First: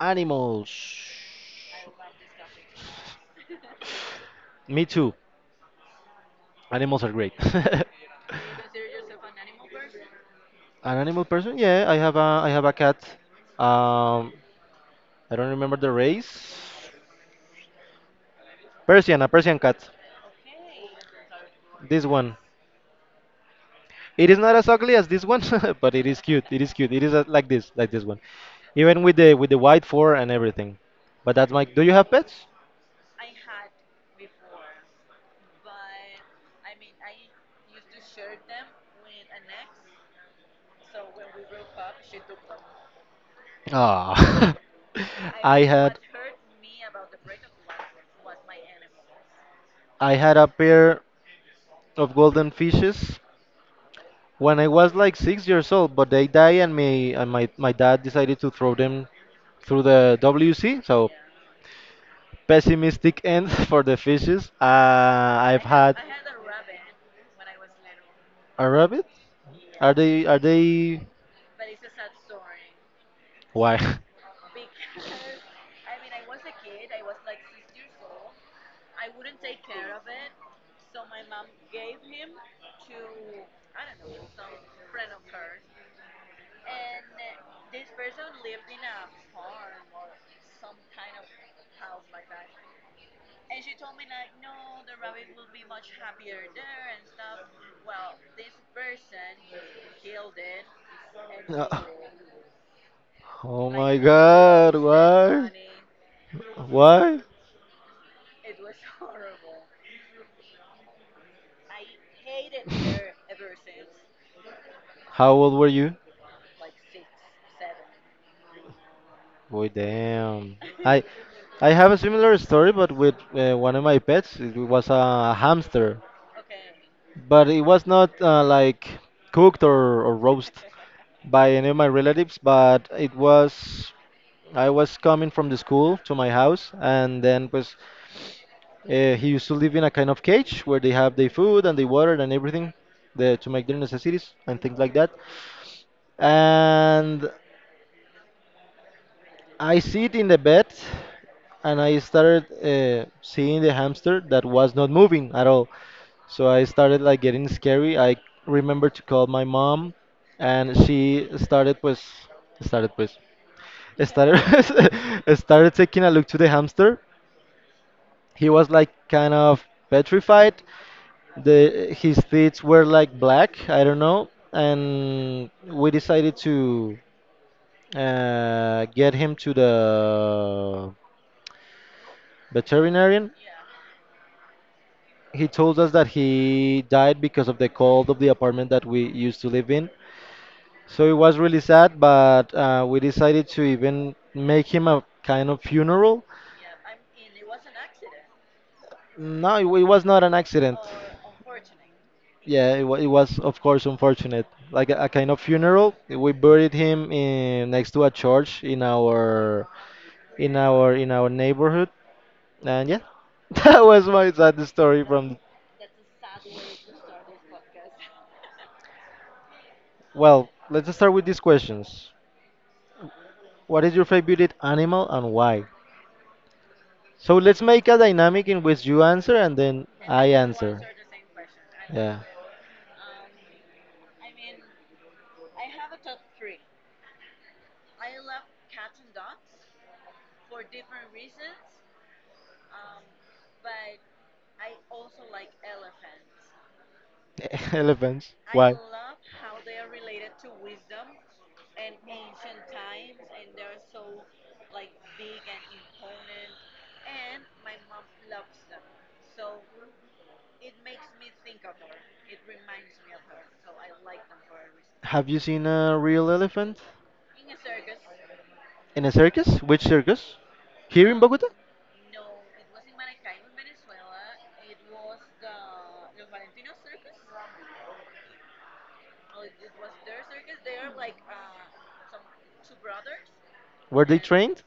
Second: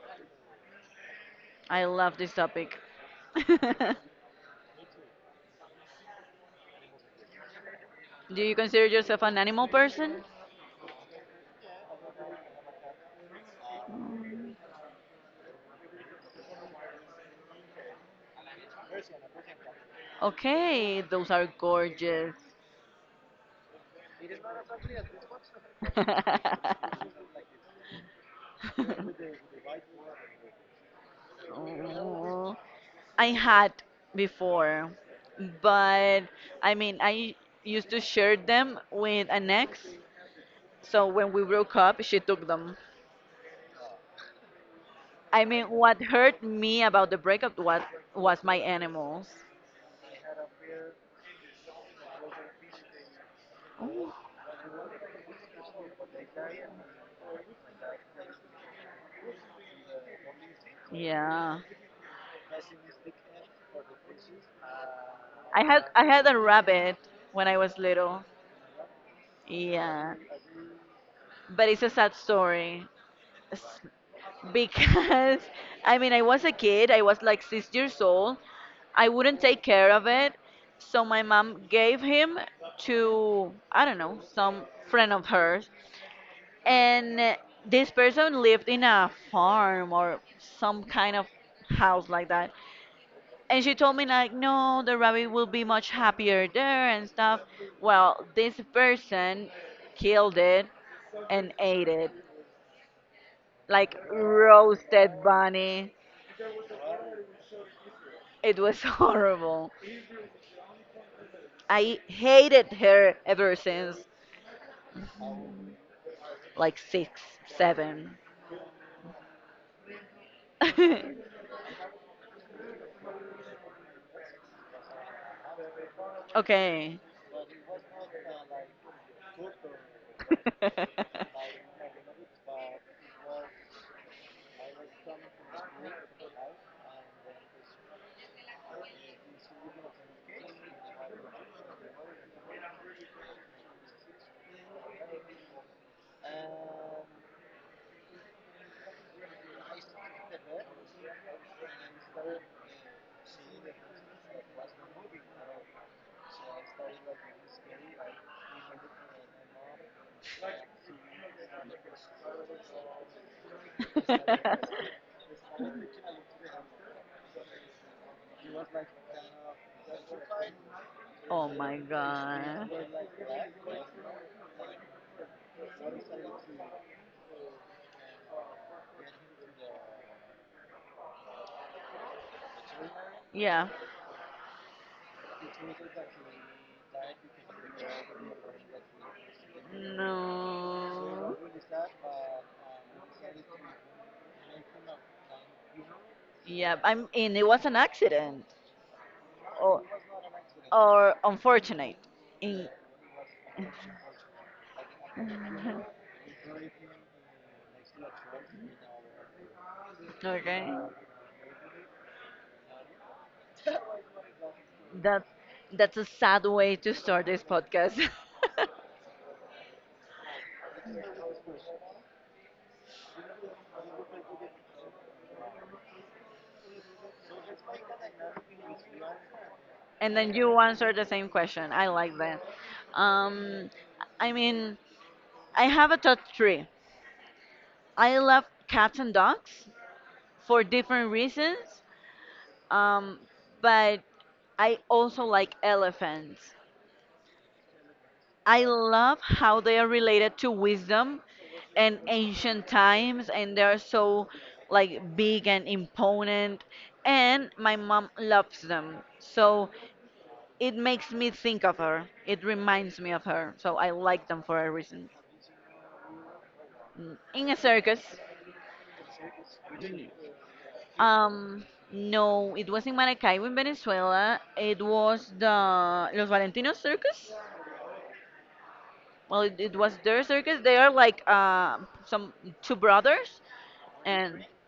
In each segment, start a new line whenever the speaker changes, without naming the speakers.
animals.
I love this topic. Do
Me too. Animals are great.
you consider yourself an animal person?
An animal person? Yeah, I have a cat. Um, I don't remember the race. Persian, a Persian cat.
Okay, those are
This
gorgeous.
one. It is not as ugly as this one, but it is cute. It is cute. It is like this one. Even with the white fur and everything. But that's my. Do you have pets?
Oh, I had before, but I used to share them with an ex. So when we broke up, she took them.
Ah.
I
I
mean,
had.
what hurt me about the breakup was my animals.
I had a pair of golden fishes when I was like 6 years old, but they died, and me and my dad decided to throw them through the WC. So
Yeah,
pessimistic end for the fishes. I've had
I had a rabbit when I was little.
a rabbit. Are
Yeah,
they? Are they?
but it's a sad story
Why?
S- because I was a kid, I was like 6 years old. I wouldn't take care of it, so my mom gave him to, I don't know, some friend of hers. And This person lived in a farm or some kind of house like that. And she told me like, no, the rabbit will be much happier there and stuff. Well, this person killed it and
No.
ate it,
Oh
like
my God!
roasted
Why?
bunny.
What?
It was horrible. I hated her ever since.
How old were you?
Like six, seven.
Boy, damn. I I have a similar story, but with one of my pets. It was a hamster,
okay.
but it was not like cooked or roast by any of my relatives. But it was I was coming from the school to my house, and then pues he used to live in a kind of cage where they have the food and the water and everything the, to make their necessities and things like that. And I sit in the bed and I started seeing the hamster that was not moving at all. So I started like getting scary. I remember to call my mom and she started pues started pues started started taking a look to the hamster. He was like kind of petrified.
oh my
The his teeth
god.
were like black, I don't know, and we decided to get him to the veterinarian.
Yeah.
He told us that he died because of the cold of the apartment that we used to live in. So it
No.
was really sad, but we decided to even make him a kind of funeral.
Yeah, I am mean, it was an accident
No,
or
it was not an accident.
or unfortunate. In,
Yeah, it was, of course, unfortunate. Like a kind of funeral. We buried him in next to a church in our
okay,
in our neighborhood. And yeah, that was my sad story
that
from.
that's a sad way to start this podcast.
Well, let's start with these questions. What is your favorite animal and why? So let's make a dynamic in which you answer and then
and
I
then you
answer.
answer the same question. I like
Yeah.
that. Um, I mean, I have a top three. I love cats and dogs for different reasons, um, but I also like elephants.
Elephants.
I
Why?
love how they are related to wisdom and ancient times, and they are so like big and imponent. And my mom loves them, so it makes me think of her. It reminds me of her, so I like them for a reason.
Have you seen a real elephant?
Mm. In a circus.
In a circus? Which circus? Here in Bogota?
um, no, it was in Maracaibo in Venezuela. It was the Los Valentinos Circus. Well, it was their circus. They are like some two brothers
Were they
and
trained?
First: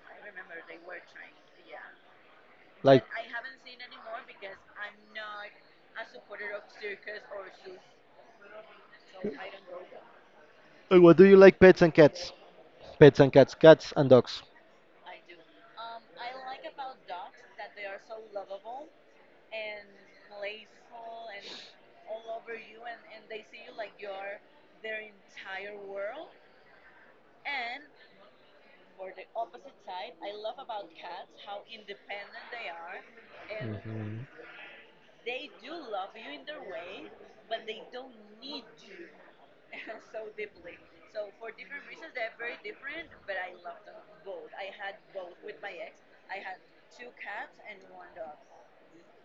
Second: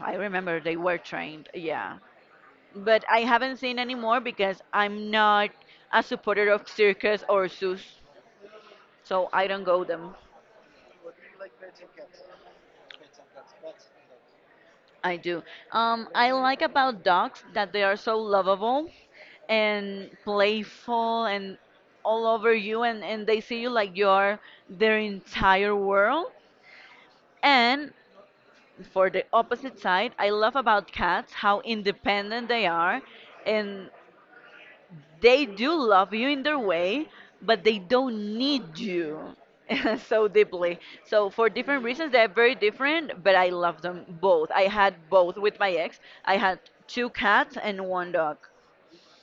I remember they were trained, yeah. But
Like,
I haven't seen anymore because I'm not a supporter of circus or zoos, so I don't go them.
What do you like? Pets and cats. Pets and cats. Cats and dogs.
I do. I like about dogs that they are so lovable and playful and all over you, and they see you like you're their entire world. And for the opposite side, I love about cats how independent they are and they do love you in their way, but they don't need you so deeply. So for different reasons, they're very different, but I love them both. I had both with my ex. I had two cats and one dog.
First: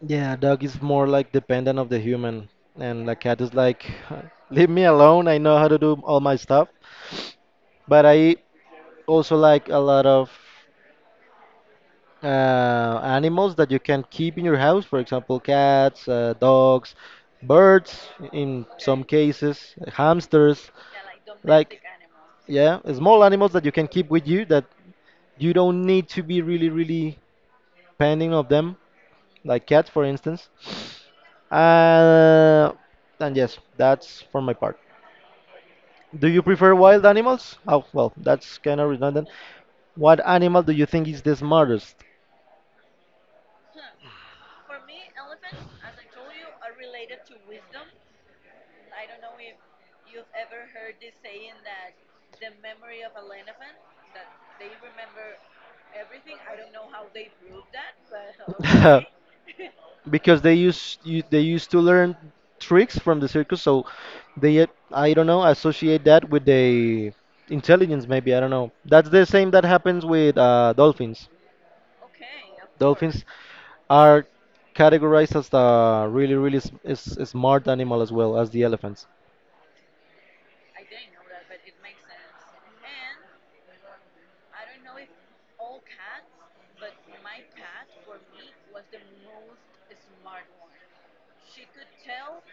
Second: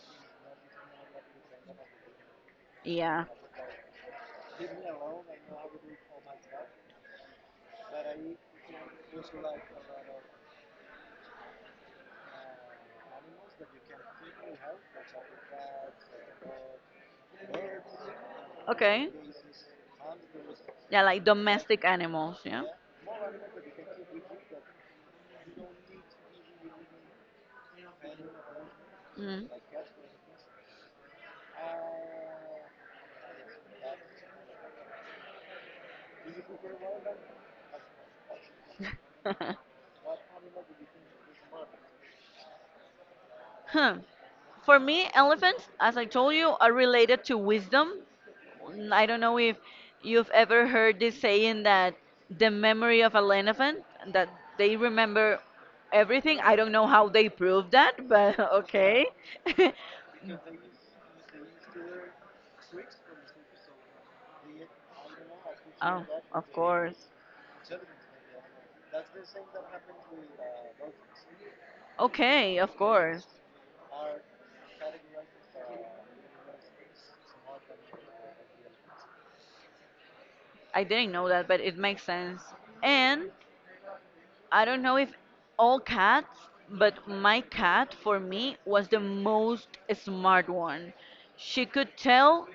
Yeah, a dog is more like dependent of the human, and a
Yeah.
cat is like, leave me alone. I know how to do all my stuff. But I also like a lot of animals that you can keep in your house, for example, cats, dogs, birds, in some
Okay.
cases, hamsters,
Yeah, like
like,
domestic animals. Yeah.
yeah, small animals that you can keep with you that you don't need to be really, really pending of them,
Mm.
like cats, for instance. Uh, and yes, that's for my part. Do you prefer wild animals? Oh, well, that's kind of redundant. What animal do you think is the smartest?
Huh. For me, elephants, as I told you, are related to wisdom. Mm, I don't know if you've ever heard this saying that the memory of an elephant, that they remember everything. I don't know how they prove that, but okay.
because they used to learn tricks from the circus, so they I don't know
Oh,
associate that with
of course.
the intelligence. Maybe I don't know. That's the same that happens with dolphins.
Okay, of course.
Dolphins are categorized as the really really smart animal as well as the elephants.
I didn't know that, but it makes sense. And I don't know if all cats, but my cat for me was the most smart one. She could tell.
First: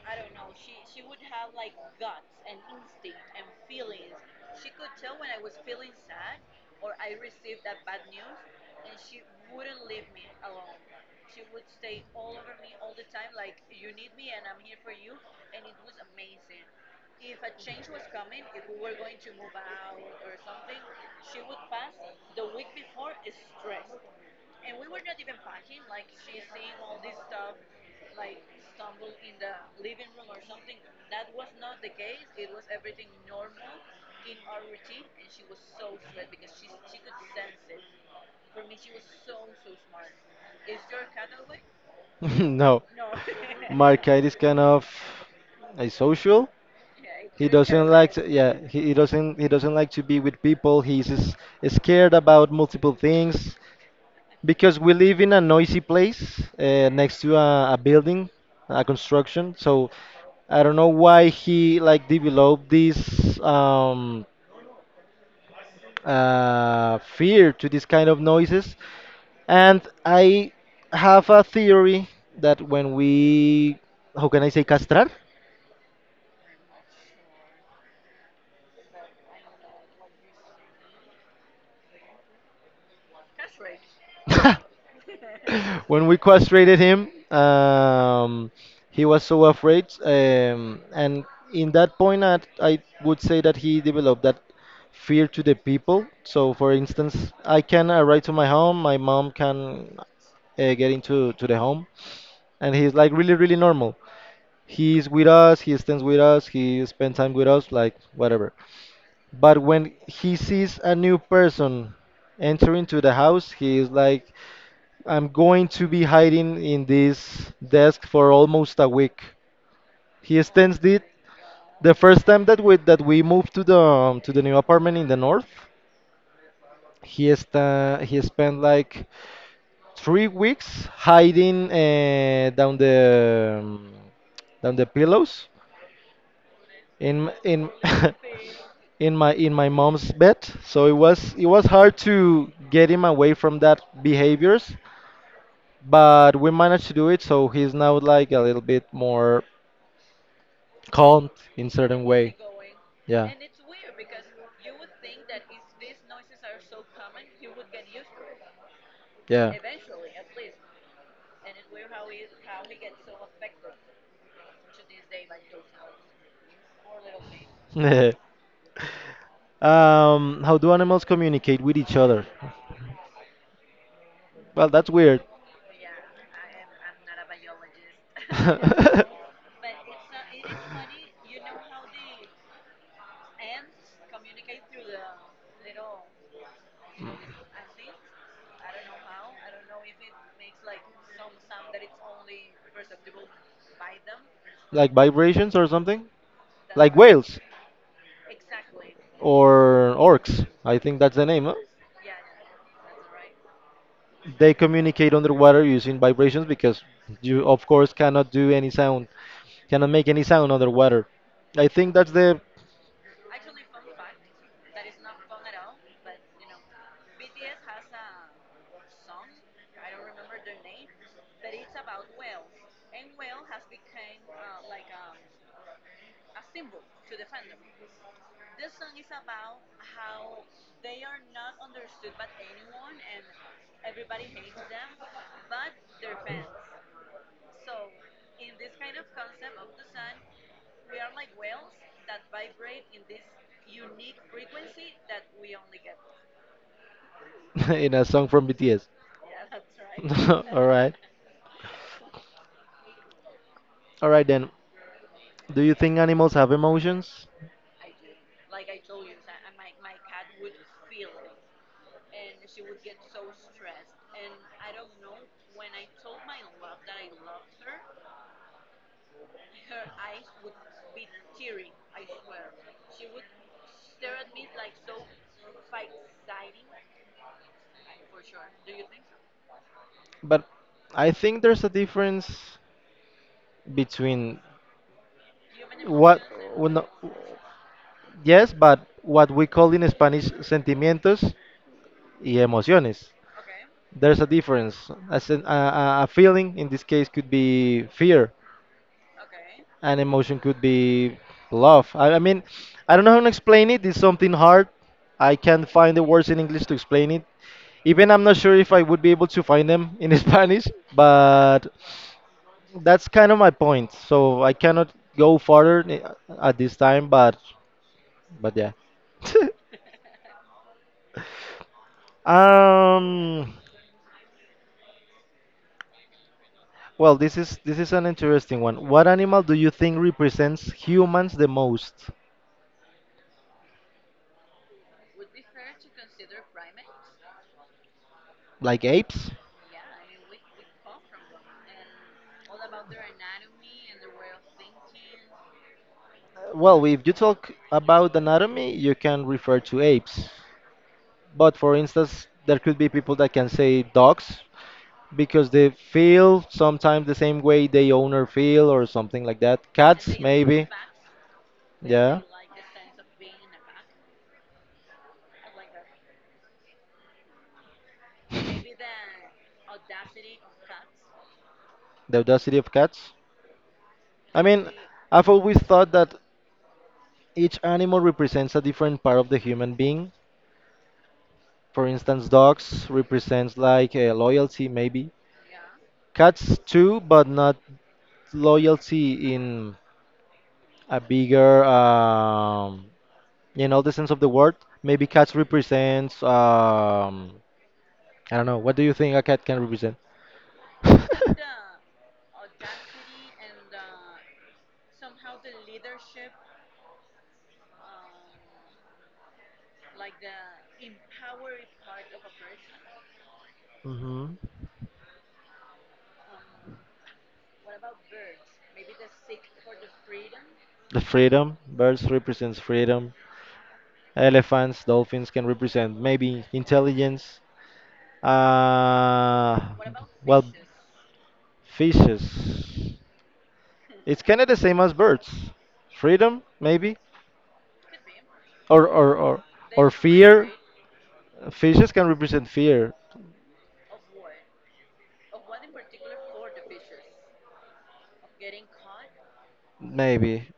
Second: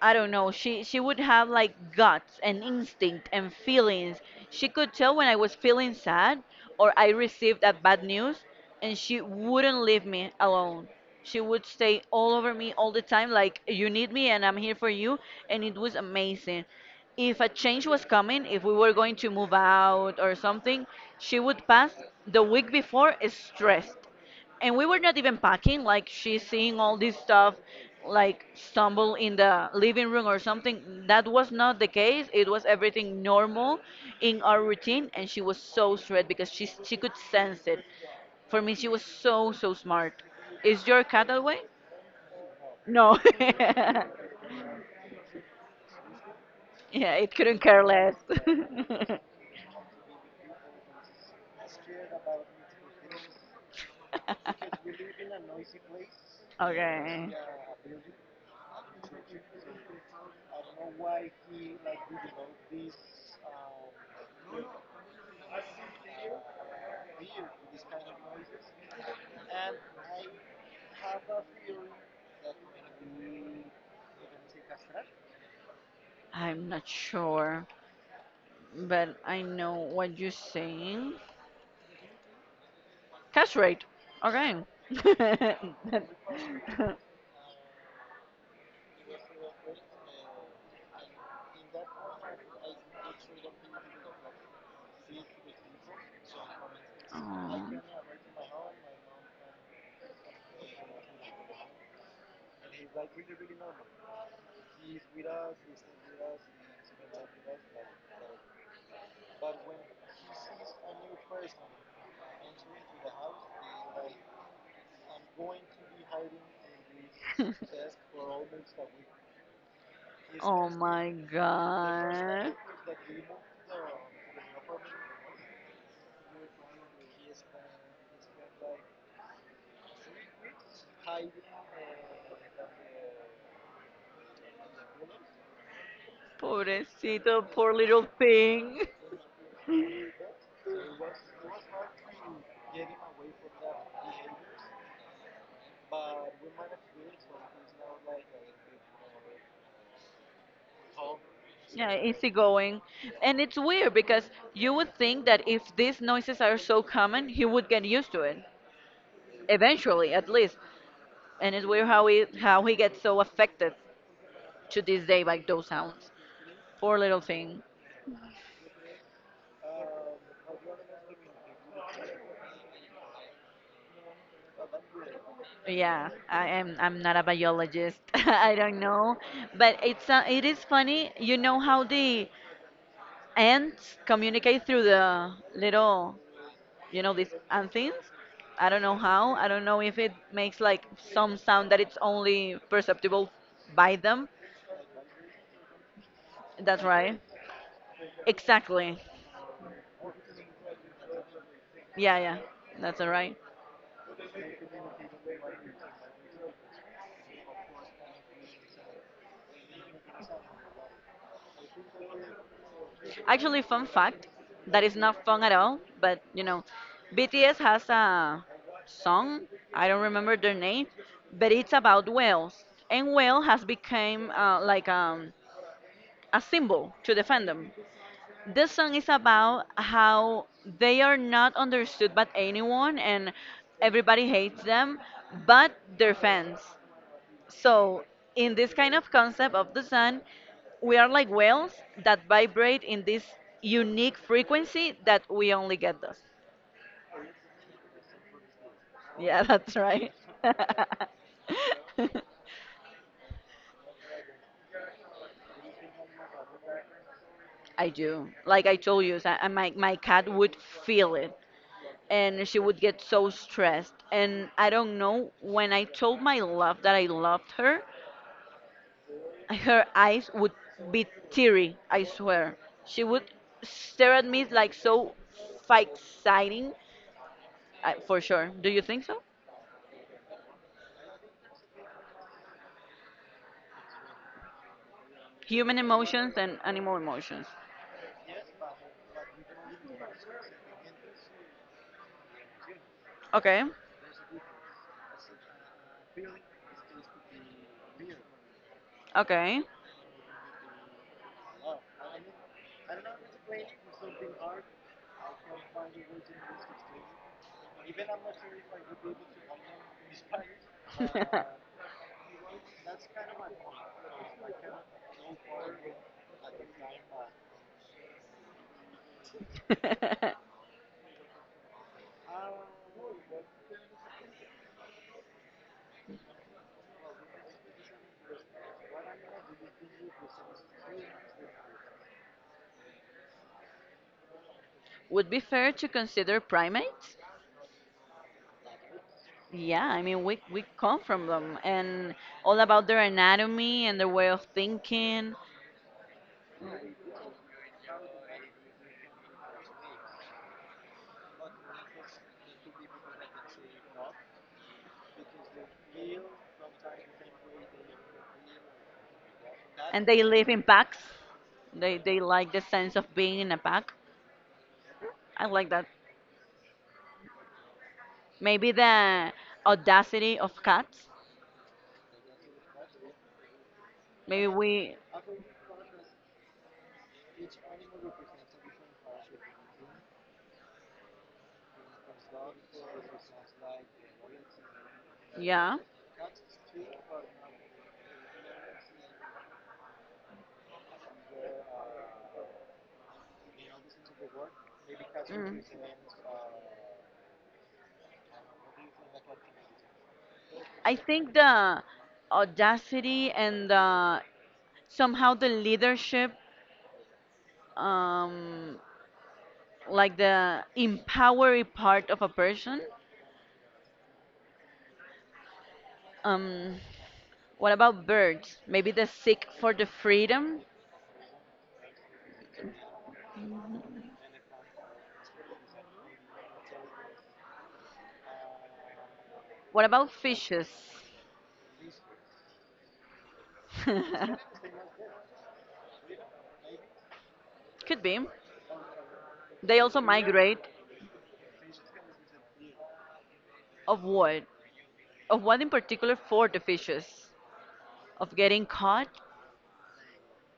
I don't know. She would have like guts and instinct and feelings. She could tell when I was feeling sad or I received a bad news, and she wouldn't leave me alone. She would stay all over me all the time, like you need me and I'm here for you, and it was amazing. If a change was coming, if we were going to move out or something, she would pass the week before stressed and we were not even packing, like she's seeing all this stuff like stumble in the living room or something that was not the case. It was everything normal in our routine and she was so straight because she could sense it. For me she was so so smart. Is your cat that way?
No.
No. yeah,
Market is kind of asocial.
it
He
couldn't care
doesn't like
less.
to, yeah, he, he doesn't he doesn't like to be with people. He's scared about multiple things because we live in a noisy place next
okay,
to a building, a construction. So I don't know why he like developed this fear to this kind of noises. And I have a theory that when we, how can I say, castrar?
I'm not sure but I know what you're saying. Cash rate. Okay.
when we castrated him, he was so afraid. And in that point, I would say that he developed that fear to the people. So, for instance, I
oh.
can arrive to my home, my mom can get into to the home, and he's like really, really normal. He's with us, he stands with us, he spends time with us, like whatever. But when he sees a new person enter into the house, he is like, I'm going to be hiding in this desk for almost a week. He
Oh
stands it.
my
The first time
god.
that we moved to the new apartment in the north, he spent like 3 weeks hiding down the pillows
Pobrecito,
in
poor little thing.
in my mom's bed. So it was hard to get him away from that behaviors, but we managed to do it. So he's now like a little bit more calm in
Yeah,
certain way.
easygoing.
Yeah.
And it's weird because you would think that if these noises are so common, he would get used to it.
Yeah.
Eventually, at least. And it's weird how he gets so affected to this day by those sounds. Poor little thing.
How do animals communicate with each other? Well, that's weird.
Yeah, I am. I'm not a biologist. I don't know, but it is funny. You know how the ants communicate through the little, you know, these anthins. I don't know how. I don't know if it makes like some sound that it's only perceptible by them.
like vibrations or something,
That's
like
right.
whales
Exactly.
or orcs. I think that's the name. No?
Yeah, yeah. That's all right.
They communicate underwater using vibrations because you, of course, cannot do any sound, cannot make any sound underwater. I think that's the
Actually, fun fact that is not fun at all, but you know, BTS has a song. I don't remember their name, but it's about whales, and whale has become like a symbol to the fandom. This song is about how they are not understood by anyone, and everybody hates them, but their fans. So, in this kind of concept of the sun, we are like whales that vibrate in this unique frequency that we only get those.
in a song from BTS.
Yeah, that's right.
All right. All right then. Do you think animals have emotions?
I do. Like I told you, so my cat would feel it and she would get so stressed. And I don't know, when I told my love that I loved her, her eyes would be teary, I swear. She would stare at me like so exciting. I, for sure. Do you think so?
But I think there's a difference between
Human
what
emotions and
well, no,
animal emotions.
yes, but what we call in Spanish sentimientos y emociones.
Okay,
There's a difference. A a feeling in this case could be fear,
okay.
and emotion could be love. I mean, I don't know how to explain it. It's something hard. I can't find the words in English to explain it. Even I'm not sure if I would be able to find them in Spanish, but that's kind of my point. So I cannot go further at this time, but yeah. Um, well, this is an interesting one. What animal do you think represents humans the most?
Would be fair to consider primates?
Like apes?
Yeah, I mean we come from them and all about their anatomy and their way of thinking
Well, if you talk about anatomy, you can refer to apes. But for instance, there could be people that can say dogs because they feel sometimes the same way they owner feel or something like that.
and
Cats,
they live in
maybe.
packs. They
Yeah.
they like the sense of being in a pack. I like that. Maybe the audacity of cats.
The audacity of cats. I
Maybe
mean,
we
I've always thought that each animal represents a different part of the human being. For instance, dogs represents like loyalty, maybe
yeah.
cats too, but not loyalty in a bigger, in all the sense of the word. Maybe cats
Mm.
represents, I don't know. What do you think a cat can represent?
I think the audacity and the, somehow the leadership, um, like the empowering part of a person.
Hmm.
Um, what about birds? Maybe the seek for the freedom.
The freedom. Birds represents freedom. Elephants, dolphins can represent maybe intelligence. Uh,
What about
well,
fishes?
fishes. It's kind of the same as birds. Freedom, maybe,
Could be.
or or or
They
or
also
fear.
migrate.
Fishes can represent fear,
Of what? Of what in particular for the fishes? Of getting caught?
maybe,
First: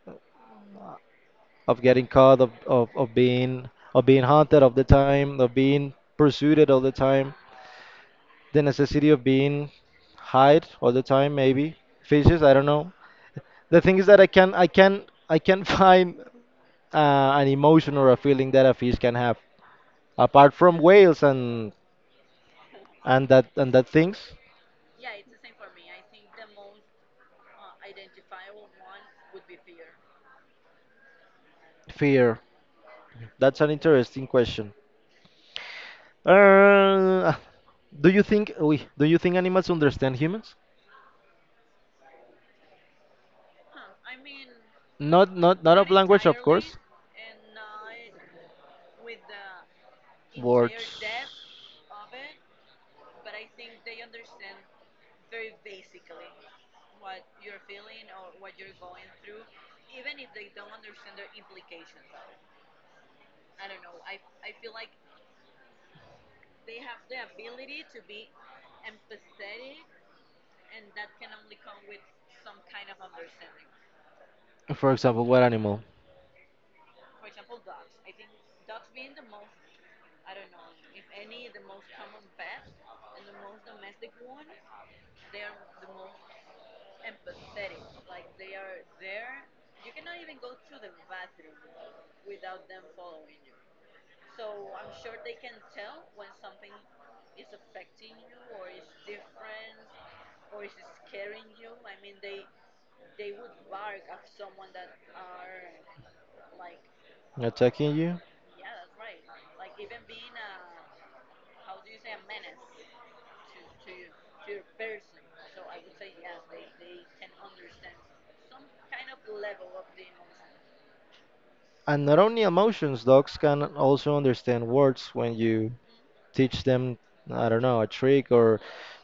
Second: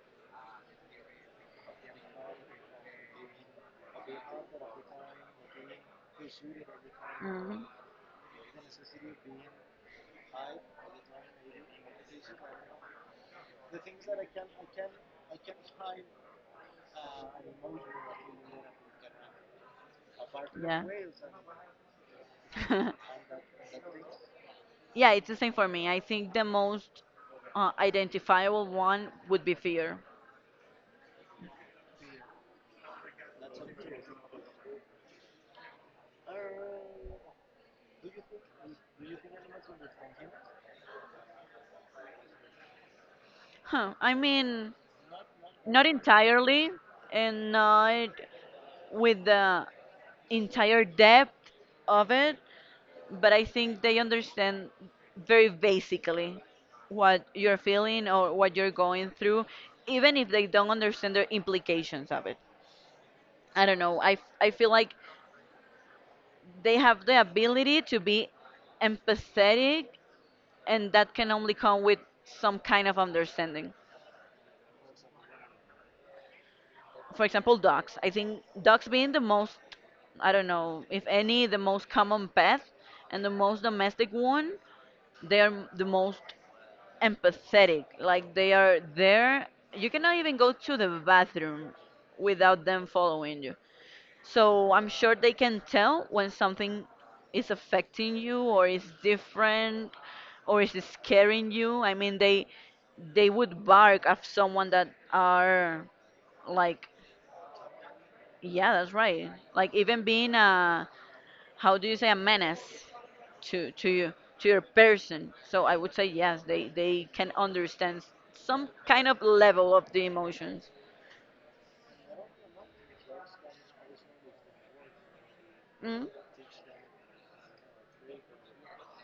of getting caught, of being haunted all the time, of being pursued all the time.
Mhm.
The necessity of being hide all the time, maybe. Fishes, I don't know. The thing is that I can find an emotion or a feeling that a fish can have. Apart from whales
Yeah.
and that things,
Yeah, it's the same for me. I think the most identifiable one would be fear.
fear. That's an interesting question. Uh, do you think animals understand humans?
Huh. I mean,
Not
not
of language, of
entirely,
course.
and not with the entire
Words.
depth of it, but I think they understand very basically what you're feeling or what you're going through, even if they don't understand the implications of it. I don't know. I feel like they have the ability to be empathetic and that can only come with some kind of understanding.
For example, what animal
For example, dogs. I think dogs being the most, I don't know, if any, the most common pet and the most domestic one, they are the most empathetic. Like they are there. You cannot even go to the bathroom without them following you. So I'm sure they can tell when something is affecting you or is different or is scaring you. I mean, they would bark at someone that are like,
attacking you?
yeah, that's right. Like even being a how do you say a menace to you to your person. So I would say yes, they can understand some kind of level of the emotions.
And not only emotions, dogs can also understand words when you
Mm,
teach them, I don't know, a trick or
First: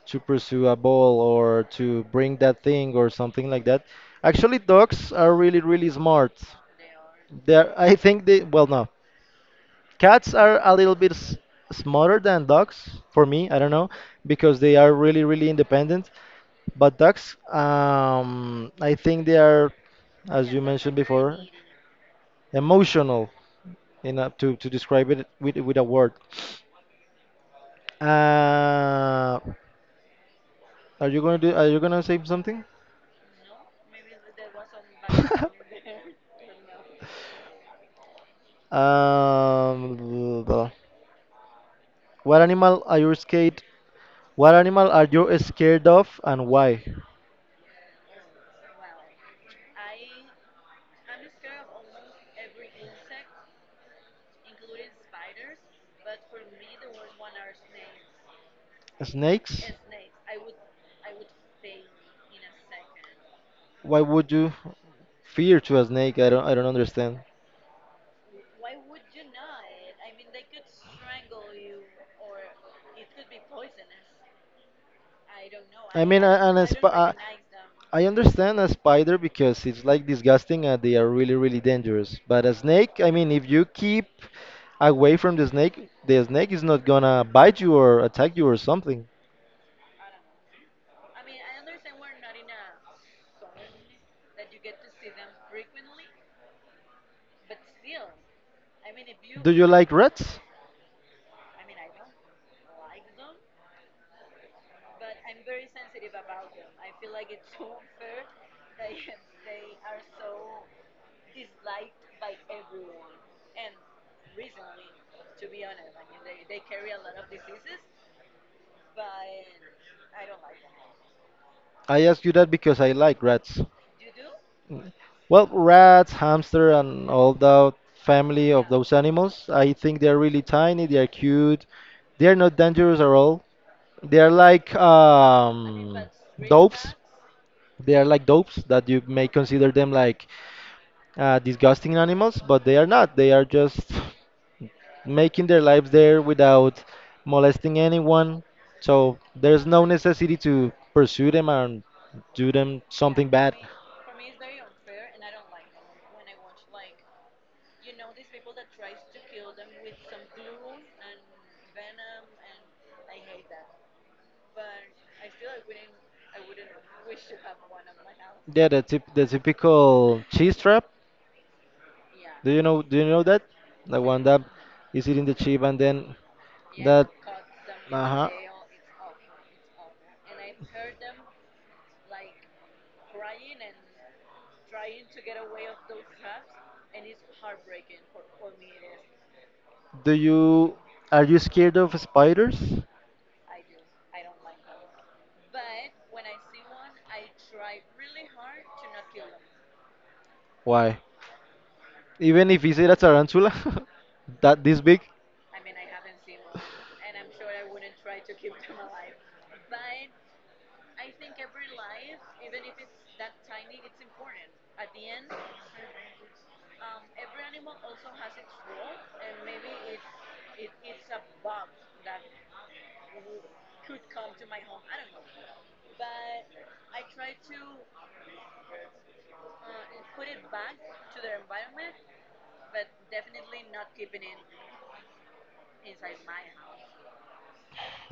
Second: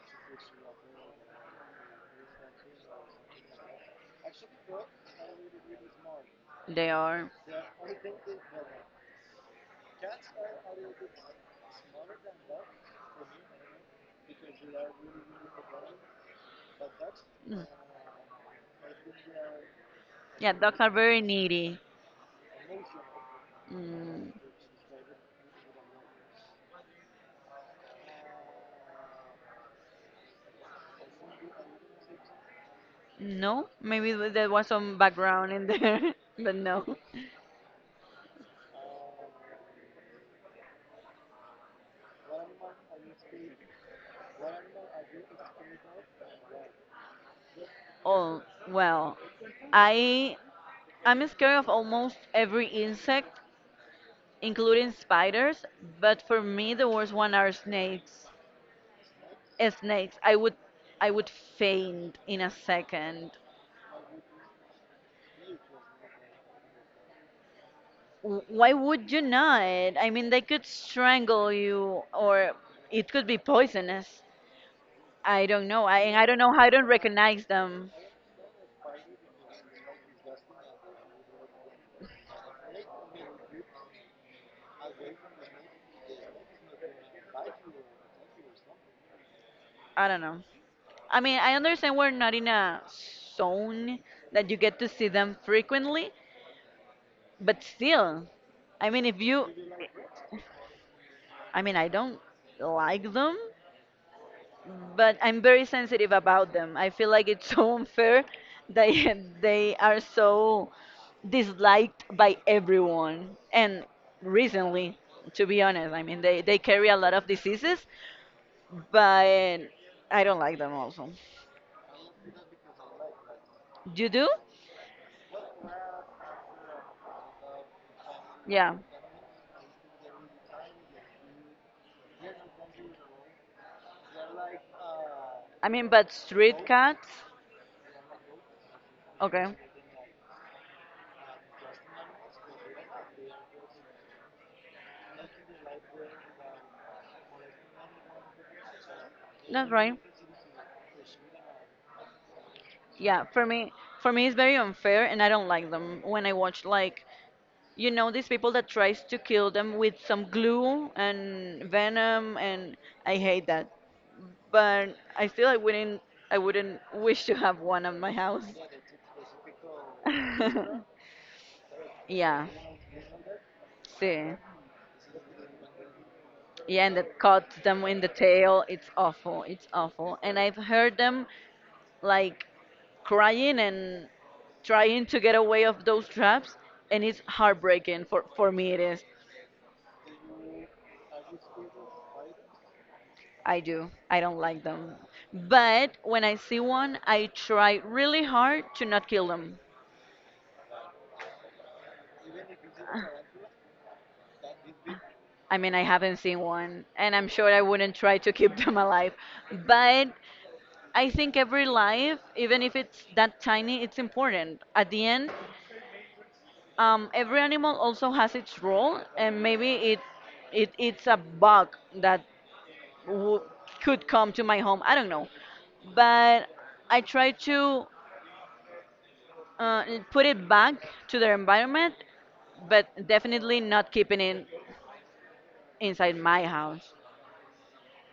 to pursue a ball or to bring that thing or something like that. Actually, dogs are really, really smart.
they are.
I think they, well, no, cats are a little bit s smarter than dogs for me. I don't know because they are really, really independent. But dogs,
Mm.
I think they are,
Yeah,
as you
dogs are
mentioned
very
before,
needy.
emotional
Mm.
enough to describe it with a word. Uh, Are you gonna save something?
No, maybe there was some background in there, but no.
Blah. Blah. What animal are you scared? What animal are you scared of, and why?
Oh, well, I I'm scared of almost every insect, including spiders, but for me the worst one are snakes. Eh,
Snakes?
snakes. I would faint in a second.
Why would you fear to a snake? I don't. I don't understand.
W- Why would you not? I mean, they could strangle you or it could be poisonous. I don't know.
I mean,
I don't
a-
know
an
how
a
I don't
sp- a,
recognize them.
I understand a spider because it's like disgusting and they are really, really dangerous. But a snake, I mean, if you keep away from the snake is not gonna bite you or attack you or something.
I don't know. I mean, I understand we're not in a zone that you get to see them frequently, but still, I mean, if you,
Do you like rats?
I mean, I don't like them, but I'm very sensitive about them. I feel like it's so unfair that they are so disliked by everyone, and recently, to be honest, I mean, they carry a lot of diseases, but I don't like them also.
I ask you that because I like rats.
You do?
Well, rats, hamster, and all that family of
Yeah.
those animals, I think they're really tiny, they are cute, they are not dangerous at all. They are like
I mean, but street
dopes.
cats.
They are like dopes that you may
Okay,
consider them like disgusting animals, but they are not. They are just making their lives there without molesting anyone. So there's
that's
no
right.
necessity to pursue them and do them
Yeah,
something bad.
for me, it's very unfair, and I don't like them when I watch like you know these people that tries to kill them with some glue and venom, and I hate that. But I still I wouldn't wish to have one at my house.
Yeah, the typical cheese trap.
Yeah,
Do you know? Do you know that? The one
see.
that is eating the chip and then
Yeah, and
that.
that cuts them in the
Uh-huh.
tail. It's awful. It's awful. And I've heard them like crying and trying to get away of those traps and it's heartbreaking for me it is.
Do you? Are you scared of spiders?
I do, I don't like them, but when I see one I try really hard to not kill them.
Why? Even if it's a tarantula, that this big,
I mean I haven't seen one and I'm sure I wouldn't try to keep them alive, but I think every life, even if it's that tiny, it's important at the end. Every animal also has its role, and maybe it it's a bug that w- could come to my home. I don't know, but I try to uh, put it back to their environment, but definitely not keeping it inside my house.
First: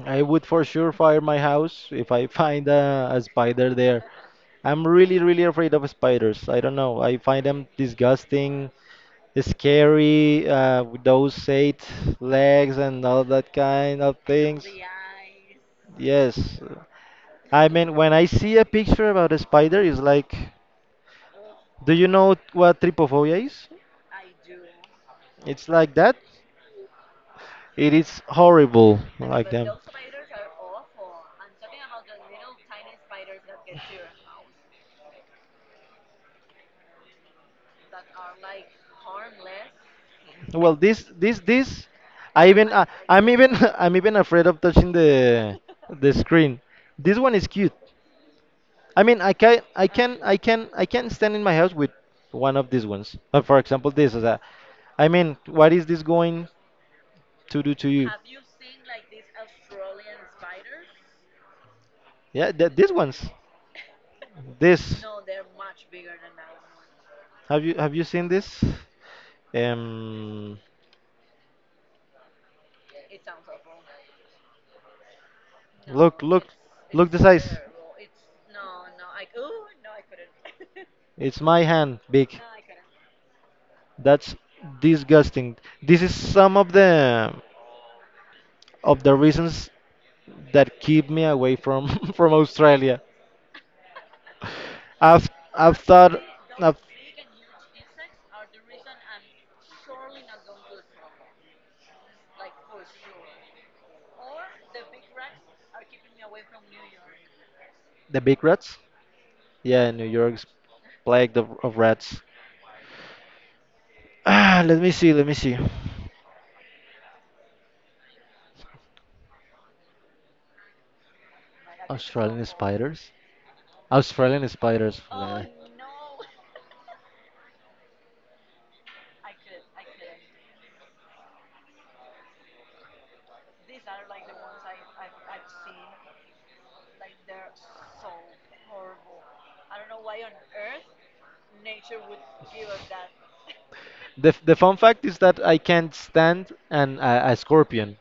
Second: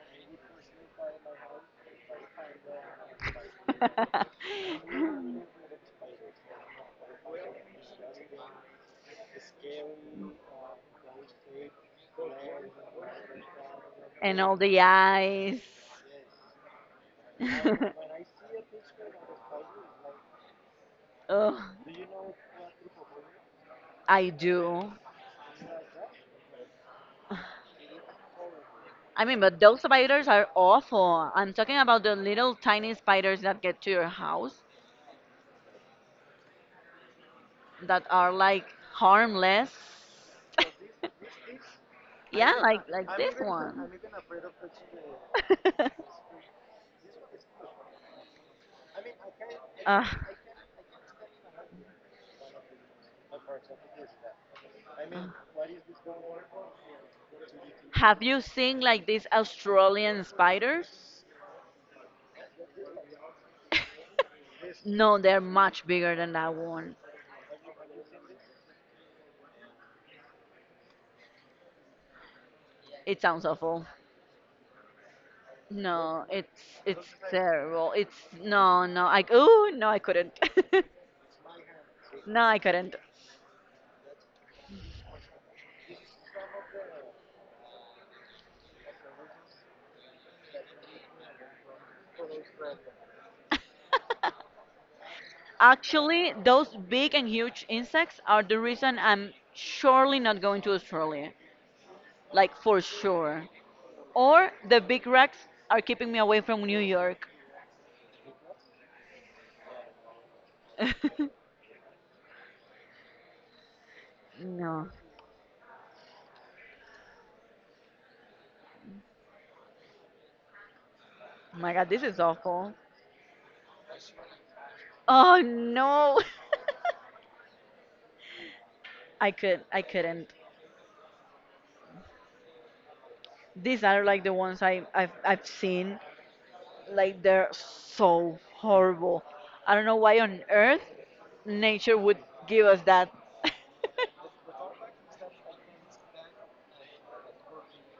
I would for sure fire my house if I find a spider there. I'm really, really afraid of spiders. I don't know. I find them disgusting. Scary with those eight legs and all that kind of
And all
things.
the eyes.
Yes. I mean, when I see a picture about a spider, it's like,
Ugh,
do you know what trypophobia is?
I do.
It's like that. It is horrible,
I mean,
like
but
them.
those spiders are awful. I'm talking about the little tiny spiders that get to your house that are like harmless.
Well, I
Yeah, I'm
even,
like even like I'm
I'm
this even
even,
one. I'm
I'm even afraid of touching
even afraid of.
the screen. This one is cute. I mean, I can, I
uh,
can, I can, I can stand in my house with one of these ones. Like for example, this is a. I mean, what is this going to do to you?
have you seen like these Australian spiders?
Yeah, these ones. This.
No, they're much bigger than that one.
Have you seen this? Um,
It sounds awful.
Look,
No,
look,
it's
look the size.
terrible. It's no, no. I, oh no, I couldn't.
It's my hand, big.
No, I couldn't.
That's disgusting. This is some of the reasons that keep me away from from Australia. I've thought
Actually, those
of
big and huge insects are the reason I'm surely not going to Australia, like for sure. Or the big racks are keeping me away from New York.
the big rats. Yeah, New York's
Oh,
plagued of rats. Ah, let
no.
me see, let me see.
Oh my god, this is
Australian
awful.
spiders. Australian spiders.
Oh
Yeah.
no. I could, I couldn't. These are like the ones I've seen. Like they're so horrible. I don't know why on earth nature would give us that.
The fun fact is that I can't stand an a scorpion,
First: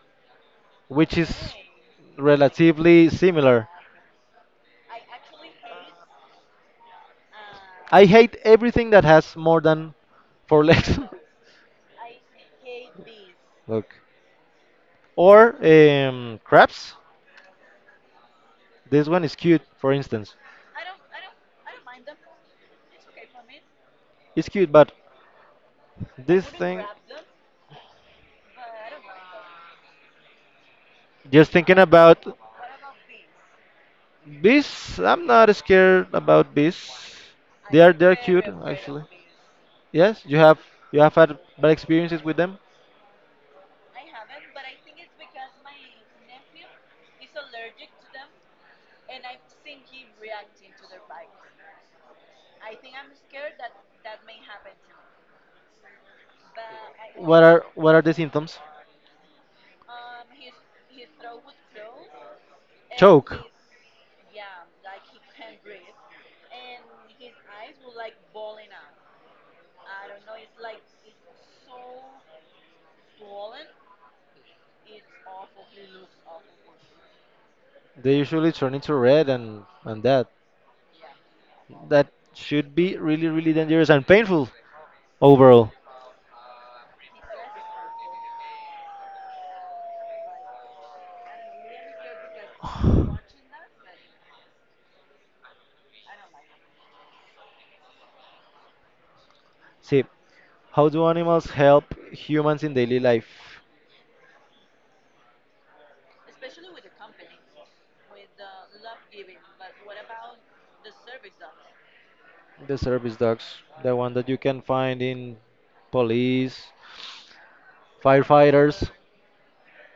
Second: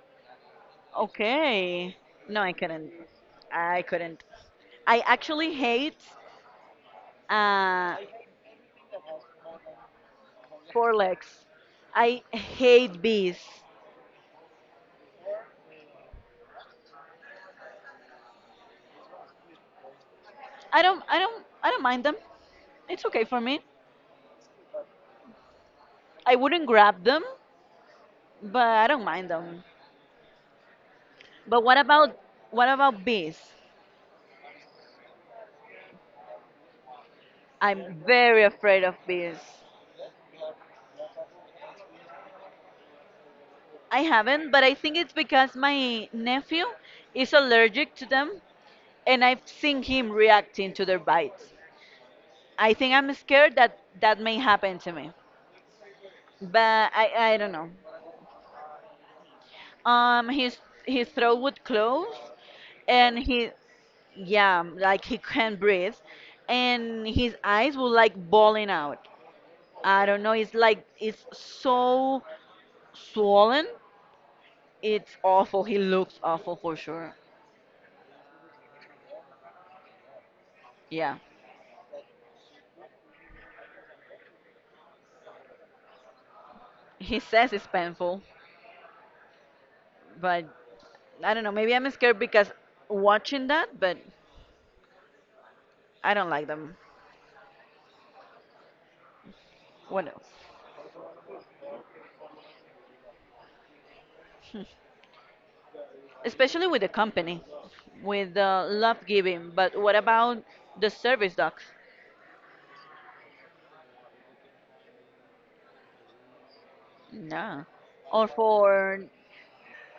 which is
Okay. No, I couldn't.
relatively similar.
I couldn't. I actually hate. Uh,
I hate everything that has more than four
Four
legs.
legs. I hate bees.
Look, or crabs. This one is cute, for instance.
I don't mind them. It's okay for me.
It's cute, but
I
this
wouldn't
thing,
grab them, but I don't mind them.
just
But what
thinking
about
about
what about bees?
bees, I'm not scared about bees. They are
I'm
they're
very
cute
afraid of
actually.
bees.
Yes, you have had bad experiences with them.
I haven't, but I think it's because my nephew is allergic to them and I've seen him reacting to their bites. I think I'm scared that that may happen to me. But I don't know.
What are the symptoms?
Um, his his throat would close, and
Choke.
he, yeah, like he can't breathe, and his eyes were like balling out. I don't know. It's like it's so swollen. It's awful. He looks awful for sure.
They usually turn into red and that
Yeah,
that should be really really dangerous and painful. Overall,
he says it's painful, but I don't know. Maybe I'm scared because watching that, but I don't like them.
see,
What else?
how do animals help humans in daily life?
Especially with the company, with the love giving. But what about the service dog?
The service dogs, the one that you can find in police,
No, or
firefighters,
for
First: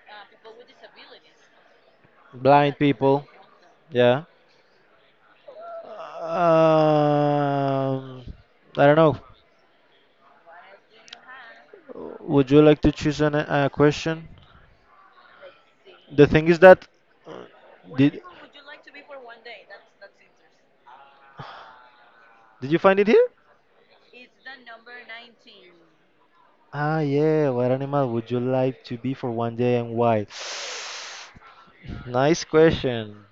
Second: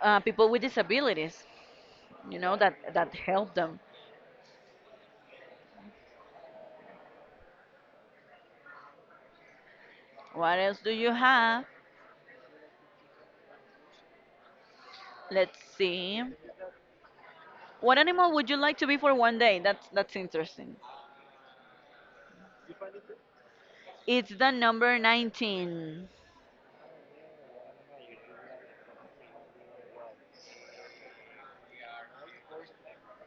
people with disabilities, you know,
blind
that, that
people.
help them.
Yeah. Um, I don't know.
What else do you have?
Would you like to choose an, a question?
Let's see.
The thing is that uh,
What
did
animal would you like to be for one day? That's interesting.
did you find it here?
It's the number 19.
Ah, yeah. What animal would you like to be for 1 day and why? Nice question.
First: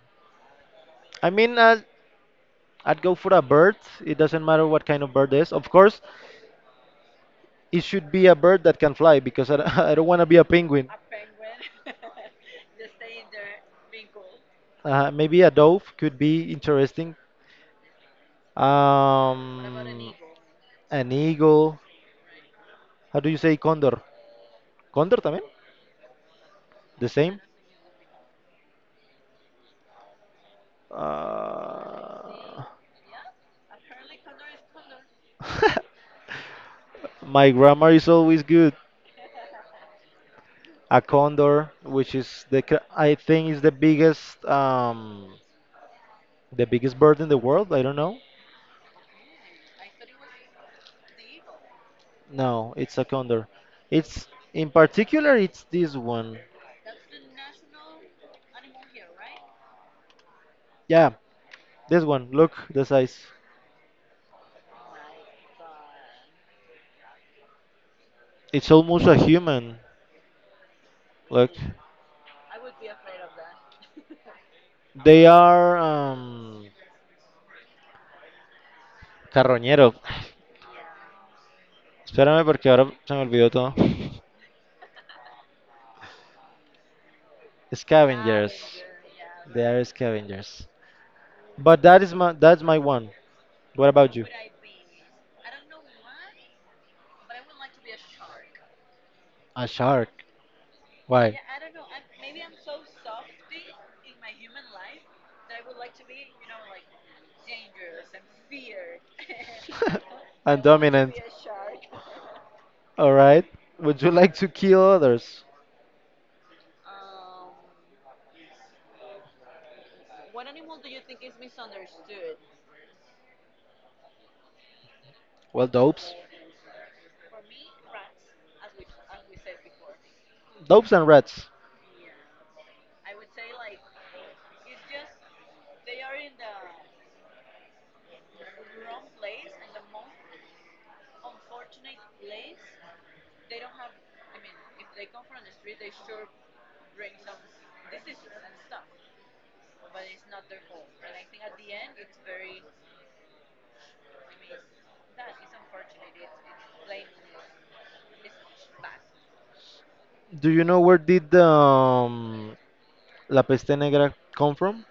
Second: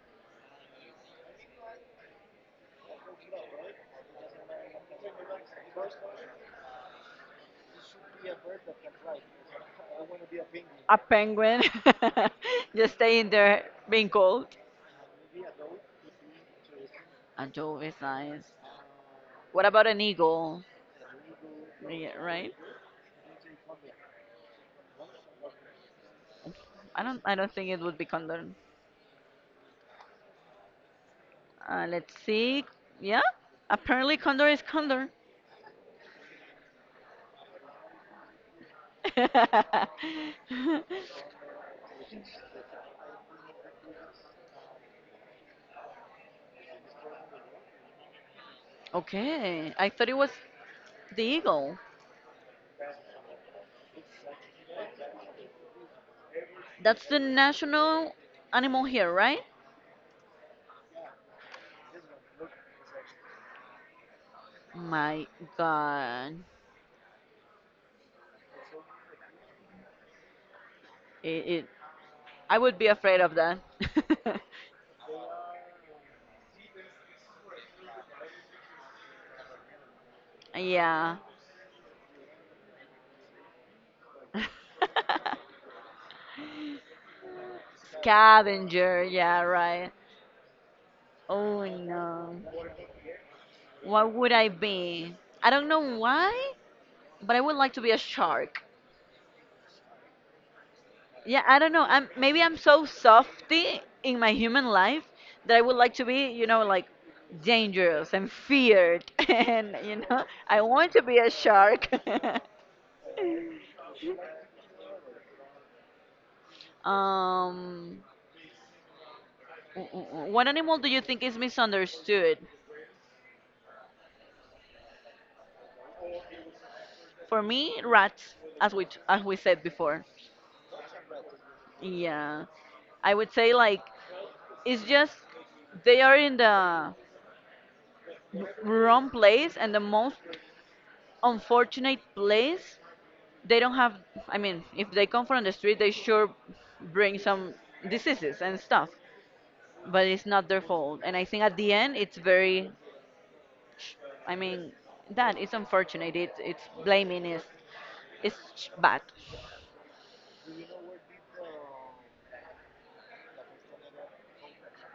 I mean, I'd go for a bird. It doesn't matter what kind of bird it is. Of course, it should be a bird that can fly because I, I don't want to be a penguin.
A penguin. Just stay in there being cold.
Maybe a dove could be interesting.
A dove is nice. What about an
Um,
eagle?
an eagle.
Yeah, right?
How do you say condor? Condor también?
I
The
don't I
same?
don't think it would be condor. Let's
Uh,
see. Yeah. Apparently condor is condor.
my grammar is always good. A condor, which is the I think is the biggest bird in the world. I don't know.
Okay, I thought it was the eagle.
No, it's a condor. It's in particular it's this one.
That's the national animal here, right?
Yeah, this one. Look the size.
My God,
It's almost a human.
it,
Look.
it I would be afraid of that.
They are carroñero.
Yeah.
Espérame porque ahora se me olvidó todo. Scavengers.
Scavenger, yeah,
They are
right.
scavengers.
Oh
But that is my
no.
that's my one. What
What
about you?
would I be? I don't know why, but I would like to be a shark.
A shark. Why?
Yeah, I don't know. I'm maybe I'm so softy in my human life that I would like to be, you know, like dangerous and feared, and you know, I
And
want to
dominant.
be a shark.
All right. Would you like to kill others?
um, what animal do you think is misunderstood?
Well, dopes.
For me, rats, as as we said before.
Dopes and rats.
Yeah, I would say like it's just they are in the wrong place and the most unfortunate place they don't have. I mean, if they come from the street they sure bring some diseases and stuff, but it's not their fault, and I think at the end it's very sh- I mean, that it's unfortunate. It's blaming is bad.
Do you know where did the La Peste Negra come from?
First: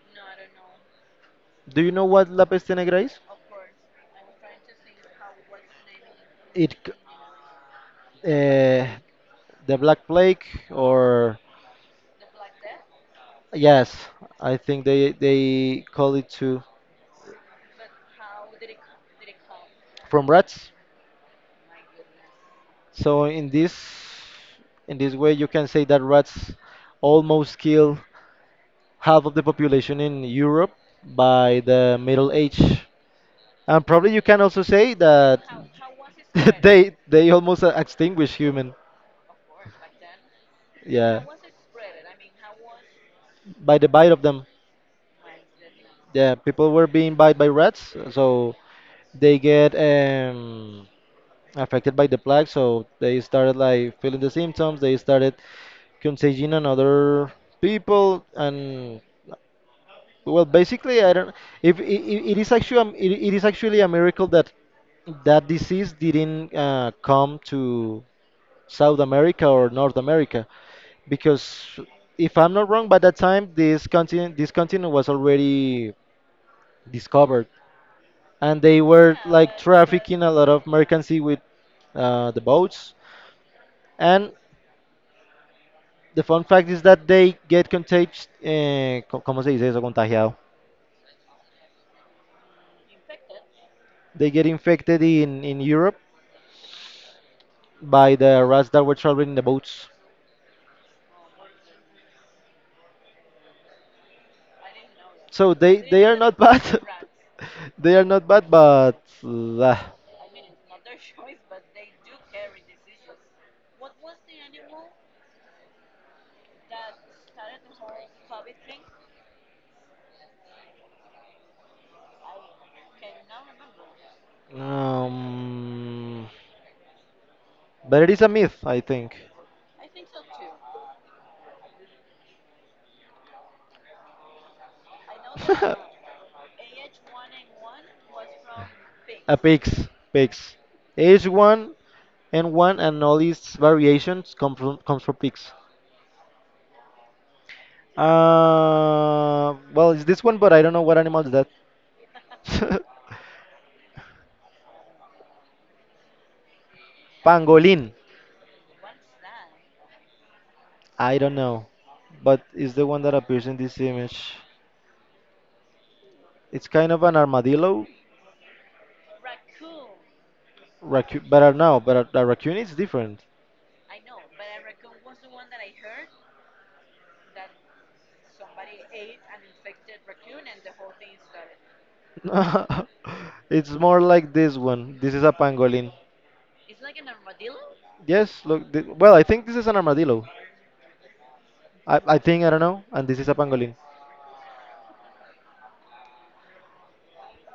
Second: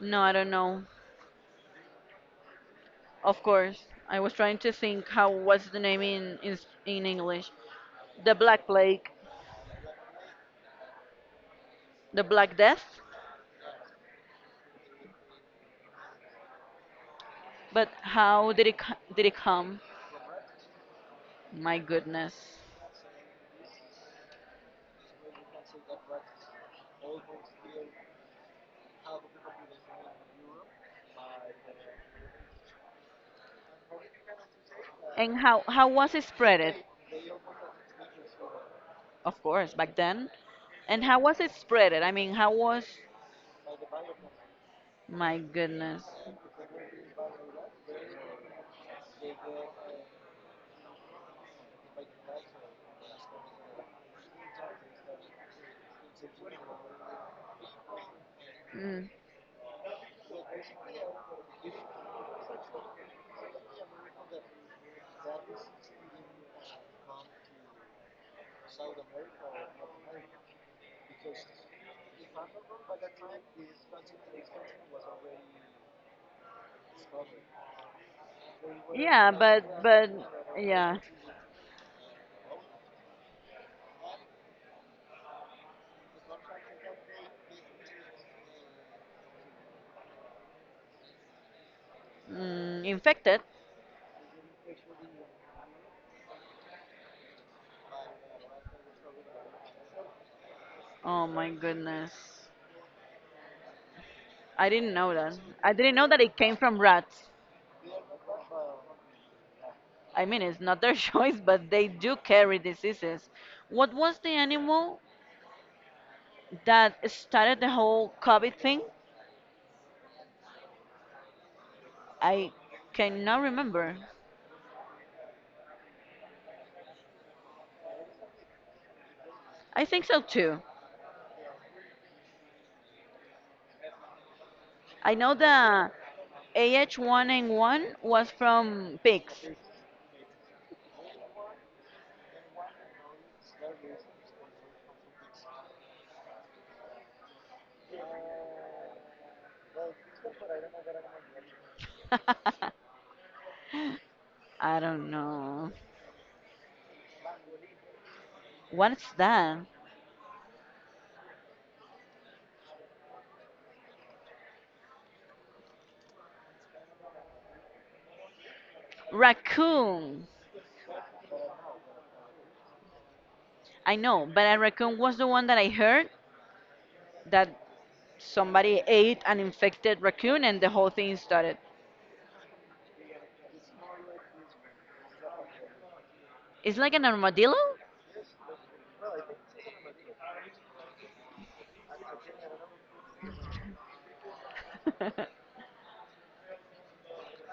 No, I don't know.
Do you know what La Peste Negra is?
Of course, I was trying to think how, what's the name in
It, c-
in English. The black
uh,
plague.
the Black Plague or
The black death.
yes, I think they call it too
But how did did it come?
from rats.
My goodness.
So in this way, you can say that rats almost kill half of the population in Europe by the Middle Age, and probably you can also say
And
that
how was it spread?
they almost extinguish human.
Of course, back then. And how
Yeah,
was it spreaded? I mean, how was?
by the bite of them.
My goodness.
Yeah, people were being bite by rats, so they get affected by the plague. So they started like feeling the symptoms. They started contagion on other people, and
Mm.
well, basically, I don't. If it, it is actually it is actually a miracle that that disease didn't come to South America or North America, because if I'm not wrong, by that time this continent was already discovered, and they were
Yeah,
like
but
trafficking a lot of
yeah,
mercancy with the boats, and the fun fact is that they get contagious, eh, co- ¿cómo se dice eso? Contagiado.
mm, infected.
They get infected in Europe by the rats that were traveling in the boats.
Oh my goodness. I didn't know that.
So
I didn't
they
know
are
that it
not
came
bad.
from rats.
they are not bad,
I mean, it's not their choice, but they do carry diseases. What was the animal that started the whole COVID thing? I cannot remember.
um, but it is a myth, I think.
I think so too. I know the AH1N1 was from
a
pigs.
pigs, pigs. H1N1 and all its variations come from comes from pigs. Well, it's this one, but I don't know what animal is that.
I don't know.
Pangolin.
What's that?
I don't know, but it's the one that appears in this image. It's kind of an armadillo,
Raccoon.
raccoon, but I know, but a raccoon is different.
I know, but a raccoon was the one that I heard that somebody ate an infected raccoon and the whole thing started.
It's more like this one. This is a pangolin.
It's like an armadillo?
Yes, look. Th well, I think this is an armadillo. I think I don't know, and this is a pangolin.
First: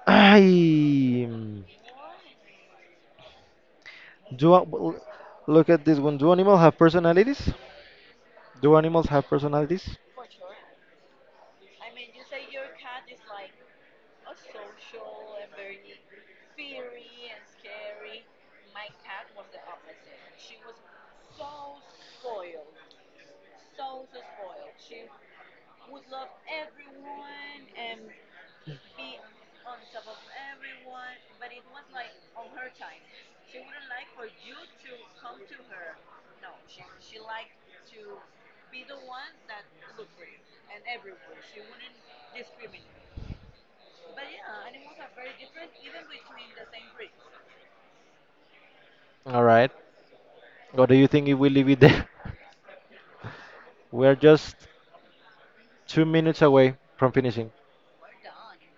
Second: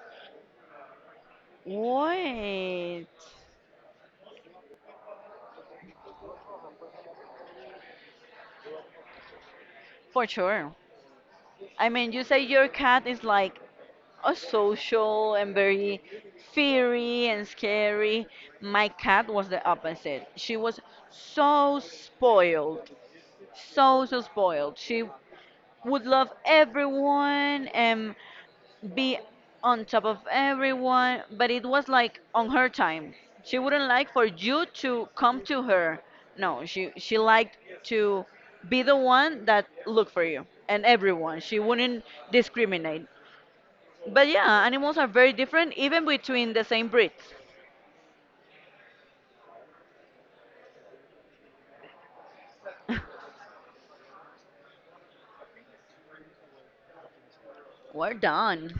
I
Wait.
do. Well, look at this one. Do animals have personalities? Do animals have personalities?
For sure. I mean, you say your cat is like a social and very fiery and scary. My cat was the opposite. She was so spoiled, so, so spoiled. She would love everyone and be on top of everyone, but it was like on her time. She wouldn't like for you to come to her. No, she liked to be the one that looked for you and everyone. She wouldn't discriminate. But yeah, animals are very different even between the same breeds.
All right. What do you think if we leave it there? We're just 2 minutes away from finishing.
We're done.